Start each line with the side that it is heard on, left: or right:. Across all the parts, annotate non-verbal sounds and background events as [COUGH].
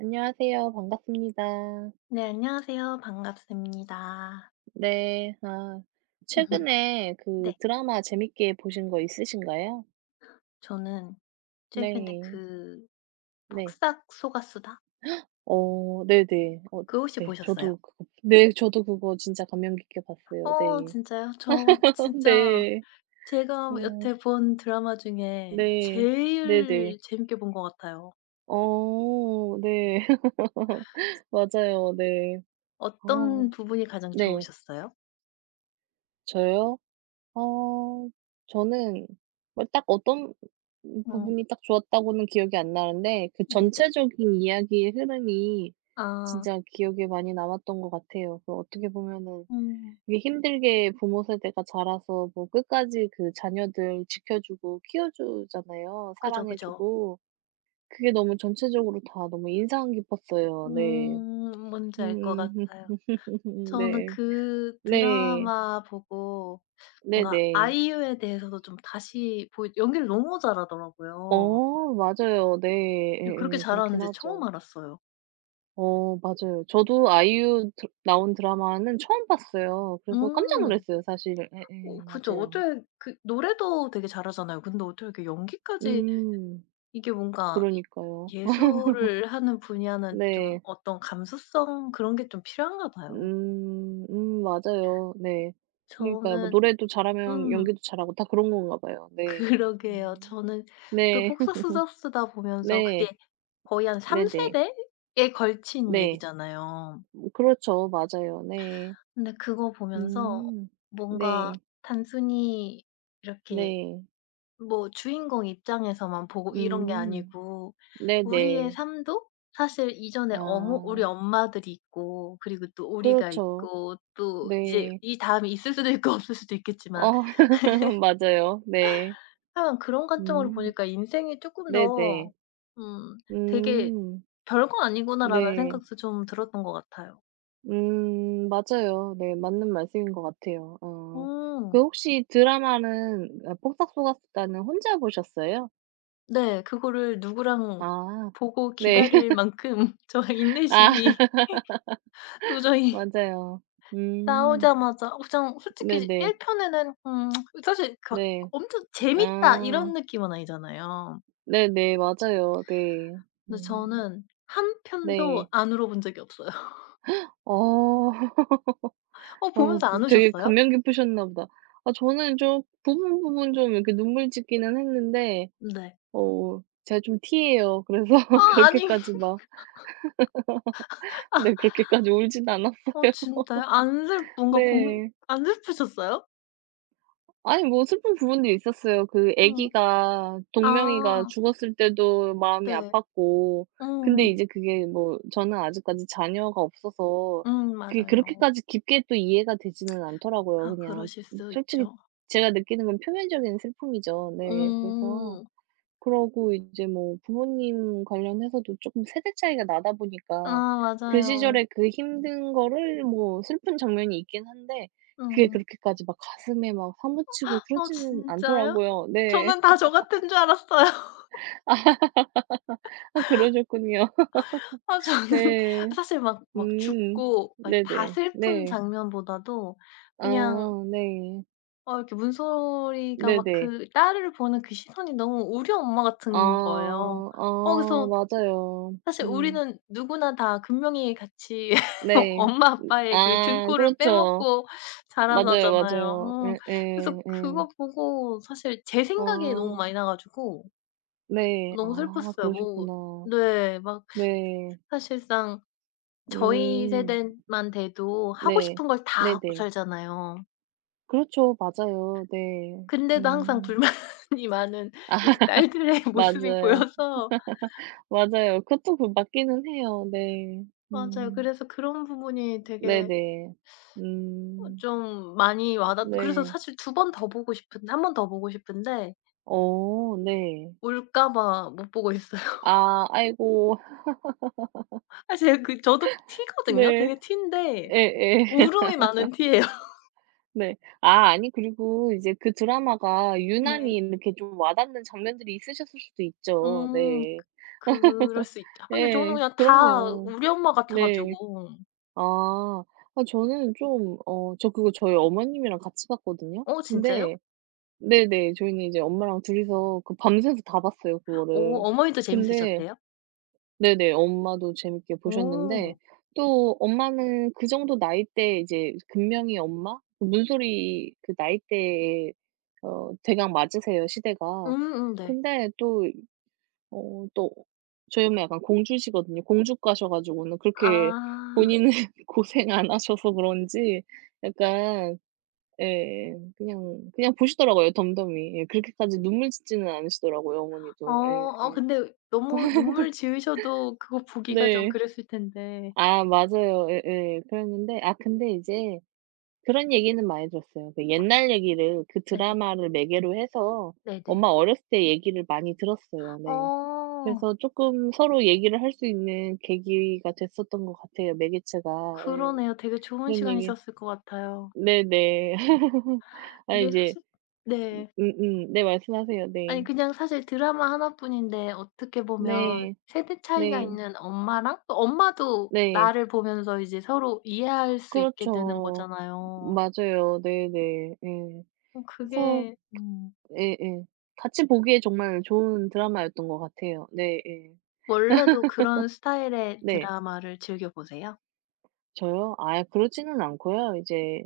right: 안녕하세요. 반갑습니다.
left: 네, 안녕하세요. 반갑습니다.
right: 네. 아
left: [LAUGHS]
right: 최근에 그
left: 네,
right: 드라마 재밌게 보신 거 있으신가요?
left: 저는 최근에
right: 네.
left: 그 폭
right: 네.
left: 삭 속았수다?
right: 어 네네. 어
left: 그거 혹시
right: 네.
left: 보셨어요?
right: 저도 그거 진짜 감명 깊게 봤어요.
left: 어,
right: 네.
left: 진짜요? 저
right: [LAUGHS]
left: 진짜
right: 네.
left: 제가
right: 어
left: 여태 본 드라마 중에
right: 네. 네네.
left: 제일 재밌게 본 것 같아요.
right: 어 네. [LAUGHS] 맞아요. 네. 아
left: 어떤 부분이 가장
right: 네.
left: 좋으셨어요?
right: 저요? 어 저는 뭐 딱 어떤
left: 음,
right: 부분이 딱 좋았다고는 기억이 안 나는데 그
left: 네네.
right: 전체적인 이야기의 흐름이
left: 아,
right: 진짜 기억에 많이 남았던 것 같아요. 그 어떻게 보면은
left: 음,
right: 이게 힘들게 부모 세대가 자라서 뭐 끝까지 그 자녀들 지켜주고 키워주잖아요,
left: 그죠,
right: 사랑해
left: 그죠.
right: 주고. 그게 너무 전체적으로 다 너무 인상 깊었어요. 네.
left: 음, 뭔지 알 것
right: 음.
left: 같아요.
right: [LAUGHS]
left: 저는
right: 네.
left: 그
right: 네.
left: 드라마 보고 뭔가
right: 네네.
left: 아이유에 대해서도 좀 다시 보 연기를 너무 잘하더라고요.
right: 어 맞아요. 네.
left: 예 그렇게
right: 예예. 그렇긴
left: 잘하는지 처음
right: 하죠.
left: 알았어요.
right: 어 맞아요. 저도 아이유 드 나온 드라마는 처음 봤어요.
left: 음.
right: 그래서 깜짝 놀랐어요 사실.
left: 어
right: 예예.
left: 그죠.
right: 맞아요.
left: 어떻게 그 노래도 되게 잘하잖아요. 근데 어떻게 이렇게 연기까지
right: 음.
left: 이게 뭔가 이
right: 그러니까요.
left: 예술을 하는 분야는 좀
right: 네.
left: 어떤 감수성 그런 게 좀 필요한가 봐요.
right: 음. 맞아요. 네. 그러니까요. 뭐
left: 저는
right: 노래도 잘하면
left: 음
right: 연기도 잘하고 다 그런 건가 봐요. 네.
left: [LAUGHS] 그러게요.
right: 음.
left: 저는 그
right: 네. [LAUGHS]
left: 폭싹수다 쓰다 보면서
right: 네.
left: 그게 거의 한 3
right: 네네.
left: 세대에 걸친
right: 네.
left: 얘기잖아요.
right: 뭐 그렇죠. 맞아요. 네.
left: 근데 그거 보면서
right: 음.
left: 뭔가
right: 네.
left: 단순히 이렇게
right: 네.
left: 뭐 주인공 입장에서만 보고 이런 게
right: 음.
left: 아니고 우리의
right: 네네.
left: 삶도 사실 이전에 어머 우리
right: 아
left: 엄마들이 있고 그리고 또 우리가
right: 그렇죠.
left: 있고 또 이제
right: 네.
left: 이 다이 있을 수도 있고 [LAUGHS] 없을 수도 있겠지만
right: 어 [LAUGHS] 맞아요. 네.
left: 하여간 그런 관점으로
right: 음
left: 보니까 '인생이 쪼끔 더
right: 네네.
left: 음 되게
right: 음
left: 별거 아니구나.'라는
right: 네.
left: 생각도 좀 들었던 것 같아요.
right: 맞아요. 네. 맞는 말씀인 것 같아요. 어. 그
left: 음.
right: 혹시 드라마는 아 폭싹 속았수다는 혼자 보셨어요?
left: 네. 그거를 누구랑
right: 아
left: 보고
right: 네.
left: 기다릴
right: [LAUGHS]
left: 만큼 [LAUGHS] 저의
right: 아
left: 인내심이 도저히
right: 맞아요. 음
left: 나오자마자 어 그냥 솔직히
right: 네네.
left: 1 편에는 사실 그 막
right: 네.
left: 엄청 '재밌다.' 이런
right: 아
left: 느낌은 아니잖아요.
right: 네네. 맞아요. 네.
left: 근데
right: 음
left: 저는 한
right: 네.
left: 편도 안 울어본 적이 없어요. [LAUGHS]
right: 어.
left: 어
right: 어
left: 보면서
right: 그
left: 안
right: 되게
left: 우셨어요?
right: 감명 깊으셨나 보다. 아 저는 좀 부분 부분 좀 이렇게 눈물 짓기는 했는데
left: 네.
right: 어 제가 좀 T예요. 그래서
left: 아
right: [LAUGHS]
left: 아니
right: 그렇게까지
left: [LAUGHS]
right: 막 네
left: 아
right: 그렇게까지 울진 않았어요. [LAUGHS]
left: 진짜요? 안 슬 뭔가 공
right: 네.
left: 안 슬프셨어요?
right: 아니 뭐 슬픈 부분도 있었어요. 그
left: 음.
right: 아기가 동명이가
left: 아
right: 죽었을 때도 마음이
left: 네.
right: 아팠고 근데
left: 음음.
right: 이제 그게 뭐 저는 아직까지 자녀가 없어서 그게
left: 맞아요.
right: 그렇게까지 깊게 또 이해가 되지는 않더라고요.
left: 아
right: 그냥
left: 그러실 수
right: 솔직히
left: 있죠.
right: 제가 느끼는 건 표면적인 슬픔이죠. 네. 그래서
left: 음.
right: 그러고 이제 뭐 부모님 관련해서도 조금 세대 차이가 나다
left: 아
right: 보니까 그
left: 맞아요.
right: 시절에 그 힘든 거를 뭐 슬픈 장면이 있긴 한데 그게
left: 음.
right: 그렇게까지 막 가슴에 막 사무치고
left: 어
right: 그러지는
left: 진짜요?
right: 않더라고요. 네.
left: 저는 다 저 같은 줄 알았어요. [LAUGHS]
right: [LAUGHS] 아 그러셨군요.
left: 아 저는
right: 네.
left: 사실 막
right: 음.
left: 죽고 막 이렇게 다
right: 네네.
left: 슬픈
right: 네.
left: 장면보다도
right: 아
left: 그냥
right: 네.
left: 어 이렇게 문소리가 막
right: 네네.
left: 그 딸을 보는 그 시선이 너무 우리 엄마 같은 거예요.
right: 아.
left: 어
right: 아
left: 그래서
right: 맞아요.
left: 사실
right: 음.
left: 우리는 누구나 다 금명이 같이 [LAUGHS]
right: 네.
left: 엄마 아빠의 그
right: 아
left: 등골을
right: 그렇죠.
left: 빼먹고 자라서
right: 맞아요,
left: 잖아요
right: 맞아요. 예예
left: 그래서
right: 예. 예.
left: 그거 보고 사실 제 생각이 너무
right: 아
left: 많이 나 가지고
right: 네.
left: 너무
right: 아
left: 슬펐어요. 뭐
right: 그러셨구나.
left: 네. 막
right: 네.
left: 사실상 저희
right: 음.
left: 세대만 돼도 하고
right: 네.
left: 싶은 걸 다 하고
right: 네네.
left: 살잖아요.
right: 그렇죠. 맞아요. 네.
left: 근데도 항상
right: 음.
left: 불만이 [LAUGHS] 많은 우리 딸들의 [LAUGHS] 모습이
right: 맞아요.
left: 보여서
right: 맞아요. 그것도 그 맞기는 해요. 네.
left: 맞아요.
right: 음.
left: 그래서 그런 부분이 되게
right: 네네.
left: 어
right: 음.
left: 좀 많이 와닿 그래서
right: 네.
left: 사실 두 번 더 보고 싶은데 한 번 더 보고 싶은데
right: 어 네.
left: 울까 봐 못 보고 있어요.
right: 아 아이고. [LAUGHS]
left: [LAUGHS] 사실 그 저도 T거든요.
right: 네.
left: 되게 T인데
right: 에에
left: 울음이 많은 T예요. [LAUGHS]
right: 네. 아 아니 그리고 이제 그 드라마가 유난히
left: 네.
right: 이렇게 좀 와닿는 장면들이 있으셨을 수도 있죠.
left: 음.
right: 네.
left: 그럴
right: [LAUGHS]
left: 수 있죠. 근데 저는
right: 예.
left: 그냥 다
right: 그럼요.
left: 우리 엄마 같아
right: 네.
left: 가지고
right: 아. 아 저는 좀 어 저 그거 저희 어머님이랑 같이 봤거든요.
left: 어 진짜요?
right: 근데 네네. 저희는 이제 엄마랑 둘이서 그 밤새서 다 봤어요,
left: 어
right: 그거를.
left: 어머니도
right: 근데
left: 재밌으셨대요?
right: 네네. 엄마도 재밌게 보셨는데
left: 오...
right: 또 엄마는 그 정도 나이대 이제 금명이 엄마? 그 문소리 그 나이대에 어 대강 맞으세요, 시대가.
left: 음음 네.
right: 근데 또 어 또 저희 엄마 약간 공주시거든요. 공주 가셔 가지고는 그렇게
left: 아.
right: 본인은 [LAUGHS] 고생 안 하셔서 그런지 약간 예 그냥 그냥 보시더라고요 덤덤히. 예 그렇게까지 눈물 짓지는 않으시더라고요
left: 어.
right: 어머니도.
left: 어
right: 예예.
left: 근데 너무 눈물 지으셔도 그거 보기가 좀
right: 네.
left: 그랬을 텐데.
right: 아 맞아요. 예예. 그랬는데 아 근데 이제 그런 얘기는 많이 들었어요. 그
left: 어
right: 옛날 얘기를 그
left: 네네.
right: 드라마를 매개로 해서
left: 네네.
right: 엄마 어렸을 때 얘기를 많이 들었어요. 네.
left: 어.
right: 그래서 쪼끔 서로 얘기를 할 수 있는 계기가 됐었던 것 같아요, 매개체가. 예.
left: 그러네요. 되게 좋은
right: 그런 얘기
left: 시간이셨을 것 같아요.
right: 네네. [LAUGHS] 아
left: 이게
right: 이제
left: 사실 네.
right: 음음. 네 말씀하세요.
left: 아니
right: 네.
left: 그냥 사실 드라마 하나뿐인데 어떻게 보면
right: 네.
left: 세대 차이가
right: 네.
left: 있는 엄마랑 또 엄마도
right: 네.
left: 나를 보면서 이제 서로 이해할 수 있게 되는
right: 그렇죠.
left: 거잖아요.
right: 맞아요. 네네. 예. 네.
left: 어
right: 그래서
left: 그게
right: 예예. 같이 보기에 정말 좋은 드라마였던 것 같아요. 네 예.
left: 원래도 그런 스타일의
right: 네.
left: 드라마를 즐겨 보세요?
right: 저요? 아예 그러지는 않고요. 이제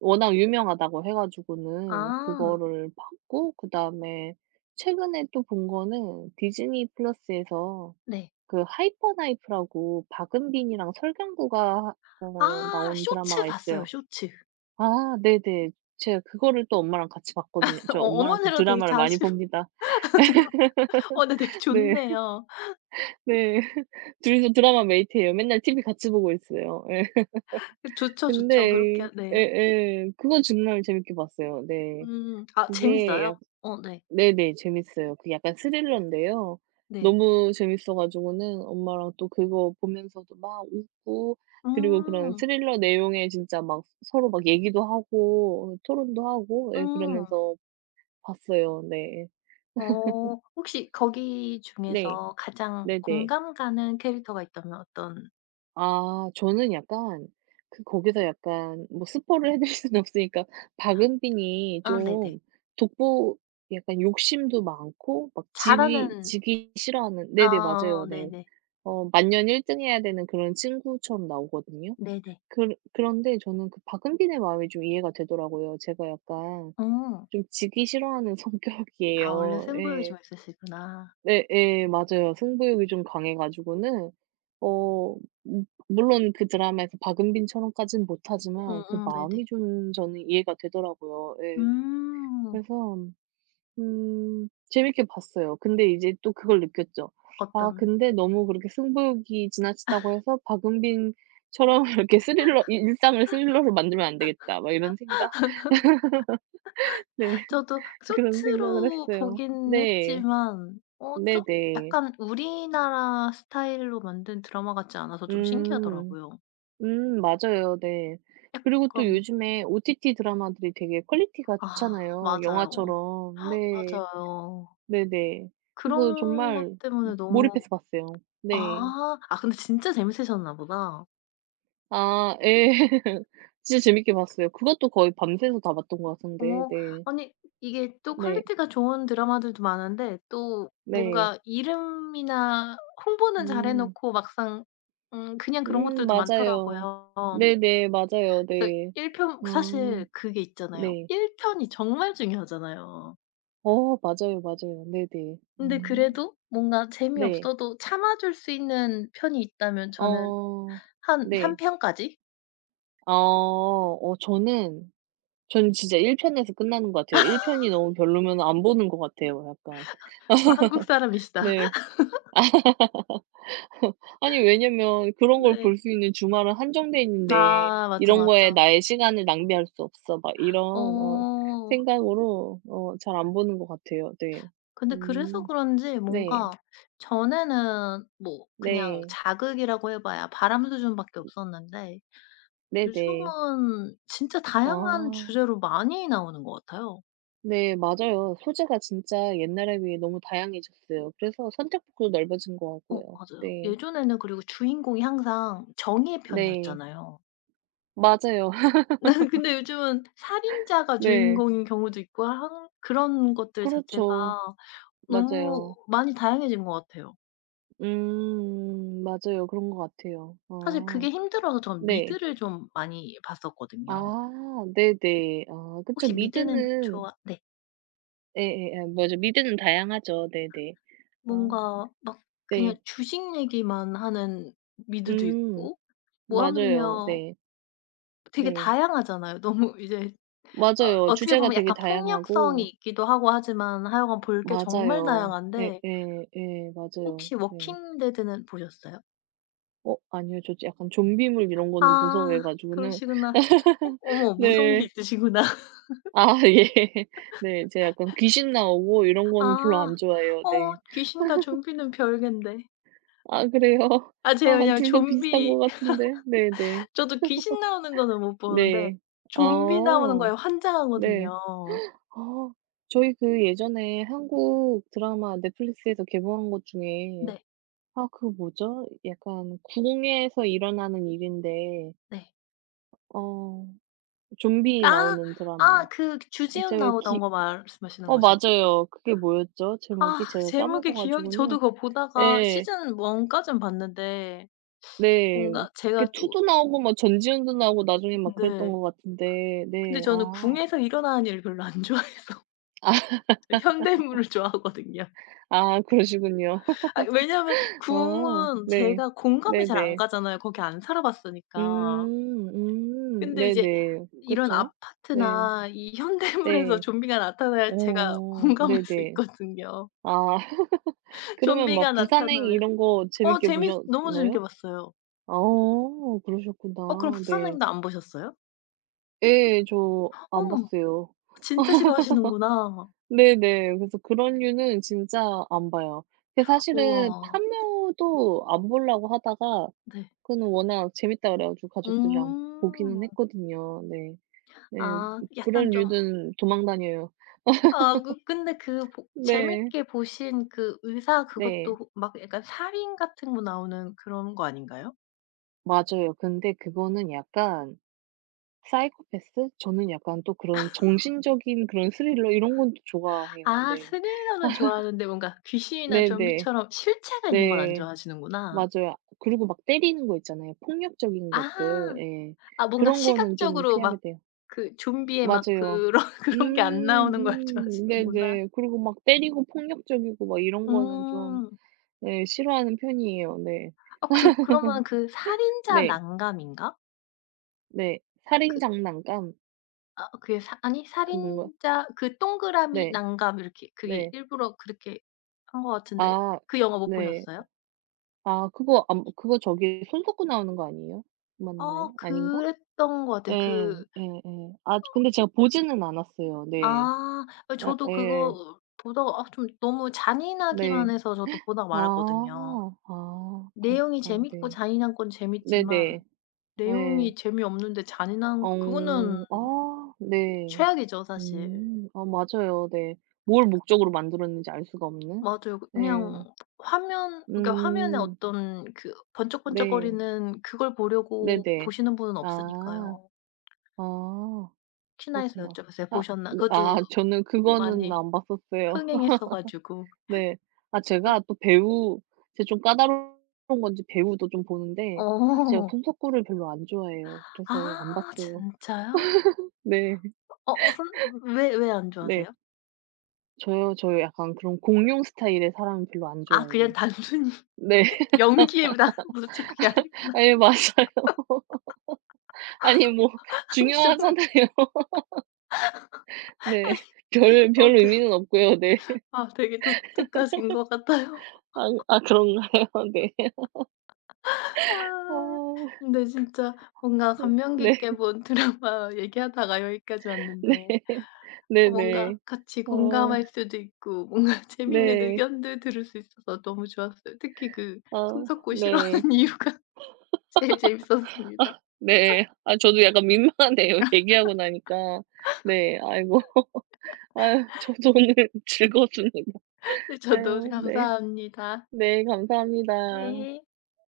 right: 워낙 유명하다고 해 가지고는
left: 아
right: 그거를 봤고 그다음에 최근에 또 본 거는 디즈니 플러스에서
left: 네.
right: 그 하이퍼 나이프라고 박은빈이랑 설경구가 어
left: 아
right: 나온
left: 쇼츠
right: 드라마가
left: 봤어요,
right: 있어요.
left: 쇼츠.
right: 아 네네. 제가 그거를 또 엄마랑 같이 봤거든요.
left: [LAUGHS]
right: 저
left: 어
right: 엄마랑 좀
left: 어머니랑 되게
right: 드라마를 많이
left: 자주 [LAUGHS]
right: 봅니다.
left: 어 네 되게
right: [LAUGHS] 네.
left: 좋네요.
right: 네. [LAUGHS] 둘이서 드라마 메이트예요. 맨날 TV 같이 보고 있어요. 예.
left: 그 좋죠, 좋죠. 그렇게
right: 근데 에
left: 네.
right: 에 그거 정말 재밌게 봤어요. 네.
left: 음. 아
right: 그게 약
left: 재밌어요? 어 네.
right: 네네. 재밌어요. 그 약간 스릴러인데요.
left: 네.
right: 너무 재밌어 가지고는 엄마랑 또 그거 보면서도 막 웃고 그리고 그런
left: 음.
right: 스릴러 내용에 진짜 막 서로 막 얘기도 하고 토론도 하고 예
left: 음.
right: 그러면서 봤어요. 네.
left: 어 혹시 거기
right: 네.
left: 중에서 가장
right: 네네.
left: 공감 가는 캐릭터가 있다면 어떤
right: 아 저는 약간 그 거기서 약간 뭐 스포를 해 드릴 수는 없으니까 박은빈이
left: 아 네네.
right: 좀 독보 약간 욕심도 많고 막 지기
left: 잘하는
right: 지기 싫어하는 네네.
left: 아
right: 맞아요. 네.
left: 네네.
right: 어 만년 1등 해야 되는 그런 친구처럼 나오거든요.
left: 네네.
right: 그런 그런데 저는 그 박은빈의 마음이 좀 이해가 되더라고요. 제가 약간
left: 음.
right: 좀 지기 싫어하는 [LAUGHS]
left: 아 원래
right: 성격이에요.
left: 승부욕이
right: 예.
left: 좀 있으시구나.
right: 예예. 맞아요. 승부욕이 좀 강해 가지고는 어 물론 그 드라마에서 박은빈처럼까지는 못하지만 그
left: 음음 네네.
right: 마음이 좀 저는 이해가 되더라고요. 예.
left: 음.
right: 그래서 재밌게 봤어요. 근데 이제 또 그걸 느꼈죠. 아
left: 어떤
right: 근데 너무 그렇게 승부욕이 지나치다고 해서 '박은빈처럼 [LAUGHS] 이렇게 스릴러 이 일상을 스릴러로 만들면 안 되겠다.' 막 이런 생각? [LAUGHS] 네.
left: 저도
right: 그런 생각을
left: 쇼츠로
right: 했어요.
left: 보긴
right: 네.
left: 했지만
right: 네네.
left: 약간 우리나라 스타일로 만든 드라마 같지 않아서 좀
right: 음.
left: 신기하더라고요.
right: 맞아요. 네. 그리고 또
left: 약간
right: 요즘에 OTT 드라마들이 되게 퀄리티가
left: 아
right: 좋잖아요,
left: 맞아요.
right: 영화처럼. 네.
left: 맞아요.
right: 네네. 그래서
left: 그런 것
right: 정말
left: 때문에 너무
right: 몰입해서 봤어요. 네.
left: 아. 아 근데 진짜 재밌으셨나 보다.
right: 아 예. [LAUGHS] 진짜 재밌게 봤어요. 그것도 거의 밤새서 다 봤던 것 같은데
left: 어
right: 네.
left: 아니 이게 또
right: 네.
left: 퀄리티가 좋은 드라마들도 많은데 또
right: 네.
left: 뭔가 이름이나 홍보는 잘해
right: 음.
left: 놓고 막상 그냥 그런 것들도
right: 맞아요.
left: 많더라고요.
right: 네네. 맞아요.
left: 그래서
right: 네.
left: 1편
right: 아
left: 사실 그게 있잖아요.
right: 네.
left: 1 편이 정말 중요하잖아요.
right: 어 맞아요, 맞아요. 네네.
left: 근데
right: 음.
left: 그래도 뭔가
right: 네.
left: 재미없어도 참아 줄 수 있는 편이 있다면 저는
right: 어
left: 한 3
right: 네.
left: 편까지?
right: 어 어 저는 진짜 1 편에서 끝나는 것 같아요. 1 편이 너무 별로면 안 보는 것 같아요 약간.
left: 아 한국 사람이시다.
right: 네.
left: [LAUGHS]
right: 아니 왜냐면 그런 걸
left: 네.
right: 볼 수 있는 주말은 한정돼 있는데
left: 아 맞죠,
right: '이런 거에
left: 맞죠.
right: 나의 시간을 낭비할 수 없어.' 막 이런 어
left: 어
right: 생각으로 어 잘 안 보는 것 같아요. 네.
left: 근데 그래서
right: 음.
left: 그런지
right: 네.
left: 뭔가 전에는 뭐 그냥
right: 네.
left: 자극이라고 해 봐야 바람 수준밖에 없었는데
right: 네네.
left: 요즘은 진짜 다양한
right: 아.
left: 주제로 많이 나오는 것 같아요.
right: 네 맞아요. 소재가 진짜 옛날에 비해 너무 다양해졌어요. 그래서 선택폭도 넓어진 것
left: 어
right: 같고요.
left: 맞아요.
right: 네.
left: 예전에는 그리고 주인공이 항상 정의의
right: 네.
left: 편이었잖아요.
right: 맞아요. [LAUGHS]
left: [LAUGHS] 네 근데 요즘은 살인자가
right: 네.
left: 주인공인 경우도 있고 한 그런 것들 자체가
right: 그렇죠.
left: 너무
right: 맞아요.
left: 많이 다양해진 것 같아요.
right: 맞아요. 그런 것 같아요.
left: 사실
right: 아.
left: 그게 힘들어서 전
right: 네.
left: 미드를 좀 많이 봤었거든요.
right: 아 네네. 아 그쵸.
left: 혹시 미드는
right: 미드는
left: 좋아 네.
right: 예예예. 맞아. 미드는 다양하죠. 네네. 아
left: 뭔가 막 그냥
right: 네.
left: 주식 얘기만 하는 미드도
right: 음
left: 있고 뭐
right: 맞아요.
left: 하물며
right: 네.
left: 되게
right: 네.
left: 다양하잖아요. [LAUGHS] 너무 이제 어
right: 맞아요.
left: 어떻게
right: 주제가
left: 보면
right: 되게
left: 약간 폭력성이
right: 다양하고
left: 있기도 하고 하지만 하여간 볼 게 정말
right: 맞아요. 예예
left: 다양한데
right: 예. 예, 맞아요.
left: 혹시
right: 네.
left: 워킹 데드는 보셨어요?
right: 어 아니요. 저 약간 좀비물 이런 거는
left: 아
right: 무서워해 가지고는
left: 그러시구나. 어
right: [LAUGHS]
left: 어머 무서운 게
right: 네.
left: 있으시구나.
right: 아 예. [LAUGHS] 네. 제가 약간 귀신 나오고 이런 거는 별로 안
left: 아.
right: 좋아해요.
left: 어
right: 네.
left: 귀신과 좀비는 별개인데.
right: 아 그래요? [LAUGHS]
left: 아
right: 아
left: 제가 그냥
right: 둘 다 비슷한
left: 좀비
right: 것 같은데. 네네.
left: [LAUGHS] 저도 귀신 나오는 거는 못 보는데
right: 네. 아
left: 좀비 나오는 거에
right: 네.
left: 환장하거든요.
right: 아 저희 그 예전에 한국 드라마 넷플릭스에서 개봉한 것 중에
left: 네.
right: 아 그 뭐죠? 약간 궁에서 일어나는 일인데
left: 네.
right: 어 좀비
left: 아.
right: 나오는 드라마.
left: 아 그
right: 아
left: 주지훈
right: 제가
left: 나오던
right: 기
left: 거 말씀하시는
right: 어
left: 거죠?
right: 맞아요. 그게 뭐였죠?
left: 아
right: 제목이 제가
left: 제목이
right: 까먹어
left: 기억이
right: 가지고는
left: 저도 그거 보다가
right: 예.
left: 시즌 1 까진 봤는데
right: 네.
left: 뭔가
right: 그게
left: 제가
right: 2
left: 또
right: 도 나오고 막 전지현도 나오고 나중에 막 그랬던
left: 네.
right: 것 같은데
left: 근데
right: 네.
left: 저는
right: 아.
left: 궁에서 일어나는 일 별로 안 [LAUGHS] 좋아해서
right: [LAUGHS] 아
left: 저 현대물을 좋아하거든요.
right: 아 그러시군요.
left: 아 왜냐하면
right: 아
left: 궁은
right: 네.
left: 제가 공감이 잘 안
right: 네네.
left: 가잖아요, 거기 안 살아봤으니까.
right: 음. 음.
left: 근데 이제
right: 네네.
left: 이런
right: 그쵸. 네.
left: 아파트나 이 현대물에서
right: 네.
left: 좀비가 나타나야 제가 [LAUGHS]
right: 어
left: 공감할 수
right: 네네.
left: 있거든요.
right: 아 [LAUGHS] 그러면 막
left: 좀비가
right: 부산행
left: 나타나면
right: 이런 거
left: 어
right: 재밌게
left: 재밌 너무 재밌게
right: 보셨나요?
left: 봤어요.
right: 어 그러셨구나.
left: 어 그럼 부산
right: 네.
left: 행도 안 보셨어요?
right: 예. 저 안
left: 어머
right: 봤어요.
left: 진짜 싫어하시는구나.
right: 네네. 그래서 그런 류는 진짜 안 봐요. 근데 사실은
left: 우와.
right: 파묘도 안 보려고 하다가
left: 네.
right: 그거는 워낙 재밌다 그래 가지고 가족들이랑
left: 음.
right: 보기는 했거든요. 네. 네.
left: 아
right: 그런
left: 약간 좀
right: 류는 도망 다녀요.
left: 아 그 근데 그 보
right: 네.
left: 재밌게 보신 그 의사
right: 네.
left: 그것도 막 약간 살인 같은 거 나오는 그런 거 아닌가요?
right: 맞아요. 근데 그거는 약간 사이코패스? 저는 약간 또 그런 정신적인 그런 스릴러 이런 건 좋아해요.
left: 아
right: 네.
left: 스릴러는 좋아하는데 뭔가 귀신이나
right: 네네. 네.
left: 좀비처럼 실체가 있는 건 안
right: 네,
left: 좋아하시는구나.
right: 맞아요. 그리고 막 때리는 거 있잖아요. 폭력적인 것들.
left: 아.
right: 예.
left: 아 뭔가
right: 그런 거는 좀
left: 시각적으로
right: 피하게
left: 막
right: 돼요.
left: 그 좀비의 막
right: 맞아요.
left: 그런 [LAUGHS] 그런 게 안 나오는 걸 좋아하시는구나.
right: 네네. 그리고 막 때리고 폭력적이고 막 이런 거는 좀
left: 음.
right: 예 싫어하는 편이에요. 네.
left: 아 그 그러면 그 살인자
right: 네.
left: 난감인가?
right: 네. 살인
left: 그
right: 장난감
left: 아 그게 사 아니
right: 그건가?
left: 살인자 그 동그라미
right: 네.
left: 난감 이렇게 그게
right: 네.
left: 일부러 그렇게 한 것 같은데
right: 아
left: 그 영화 못
right: 네.
left: 보셨어요?
right: 아 그거 안 그거 저기 손 씻고 나오는 거 아니에요?
left: 아
right: 맞나요? 아닌가?
left: 그랬던 것
right: 예.
left: 같아요.
right: 예예. 아 근데 제가 보지는 않았어요. 네.
left: 아 예
right: 아
left: 저도
right: 예.
left: 그거 보다가 아 좀 너무
right: 네.
left: 잔인하기만 해서 저도 보다가
right: 아.
left: 말았거든요.
right: 아
left: 내용이
right: 그렇구나.
left: 재밌고
right: 네.
left: 잔인한 건 재밌지만
right: 네네. 예.
left: 내용이 재미없는데 잔인한
right: 어.
left: 그거는
right: 아 네.
left: 최악이죠 사실.
right: 음. 아 맞아요. 네. 뭘 목적으로 만들었는지 알 수가 없는.
left: 맞아요. 그
right: 예.
left: 그냥 화면 그러니까 화면에
right: 음.
left: 어떤 그
right: 네.
left: 번쩍번쩍거리는 그걸 보려고
right: 네네.
left: 보시는 분은
right: 아.
left: 없으니까요.
right: 아
left: 혹시나 해서
right: 그렇구나.
left: 여쭤봤어요.
right: 아
left: 보셨나?
right: 네. 아
left: 그것도
right: 저는 그거는
left: 많이
right: 안 봤었어요.
left: 흥행했어 가지고.
right: [LAUGHS] 네. 아 제가 또 배우 제가 좀 까다로운 건지 배우도 좀 보는데 사실 제가
left: 어.
right: 손석구를 별로 안 좋아해요. 그래서 안
left: 아
right: 봤어요.
left: 진짜요?
right: 네.
left: 어 어 선 왜 왜 안
right: 네.
left: 좋아하세요?
right: 저요, 저 약간 그런 공룡 스타일의 사람 별로 안
left: 아 그냥
right: 좋아해요.
left: 단순히 [LAUGHS]
right: 네.
left: 연기에 난 무슨 그게
right: [LAUGHS]
left: 아니구나.
right: 아니 맞아요. 아니 뭐
left: [LAUGHS] 아니
right: 중요하잖아요.
left: 저는
right: [LAUGHS] 네. 별
left: 어
right: 별
left: 되게
right: 의미는 없고요. 네.
left: 아 되게 독특하신 것 같아요.
right: 아 아 그런가요? [LAUGHS] 네.
left: 아.
right: 아.
left: 근데 진짜 뭔가 감명
right: 네.
left: 깊게 본 [LAUGHS] 드라마 얘기하다가 여기까지
right: 네.
left: 왔는데
right: [LAUGHS]
left: 어
right: 네네.
left: 뭔가 같이
right: 어
left: 공감할 수도 있고 뭔가 [LAUGHS] 재밌는
right: 네.
left: 의견들 들을 수 있어서 너무 좋았어요. 특히 그
right: 아
left: 손석구
right: 네.
left: 싫어하는 [LAUGHS] 이유가 제일 재밌었습니다.
right: 네. 아 저도 약간 민망하네요, [LAUGHS] 얘기하고 나니까. 네. 아이고. 아유 저도 오늘 [LAUGHS] 즐거웠습니다.
left: 네 저도
right: 아유 네.
left: 감사합니다.
right: 네 감사합니다.
left: 네.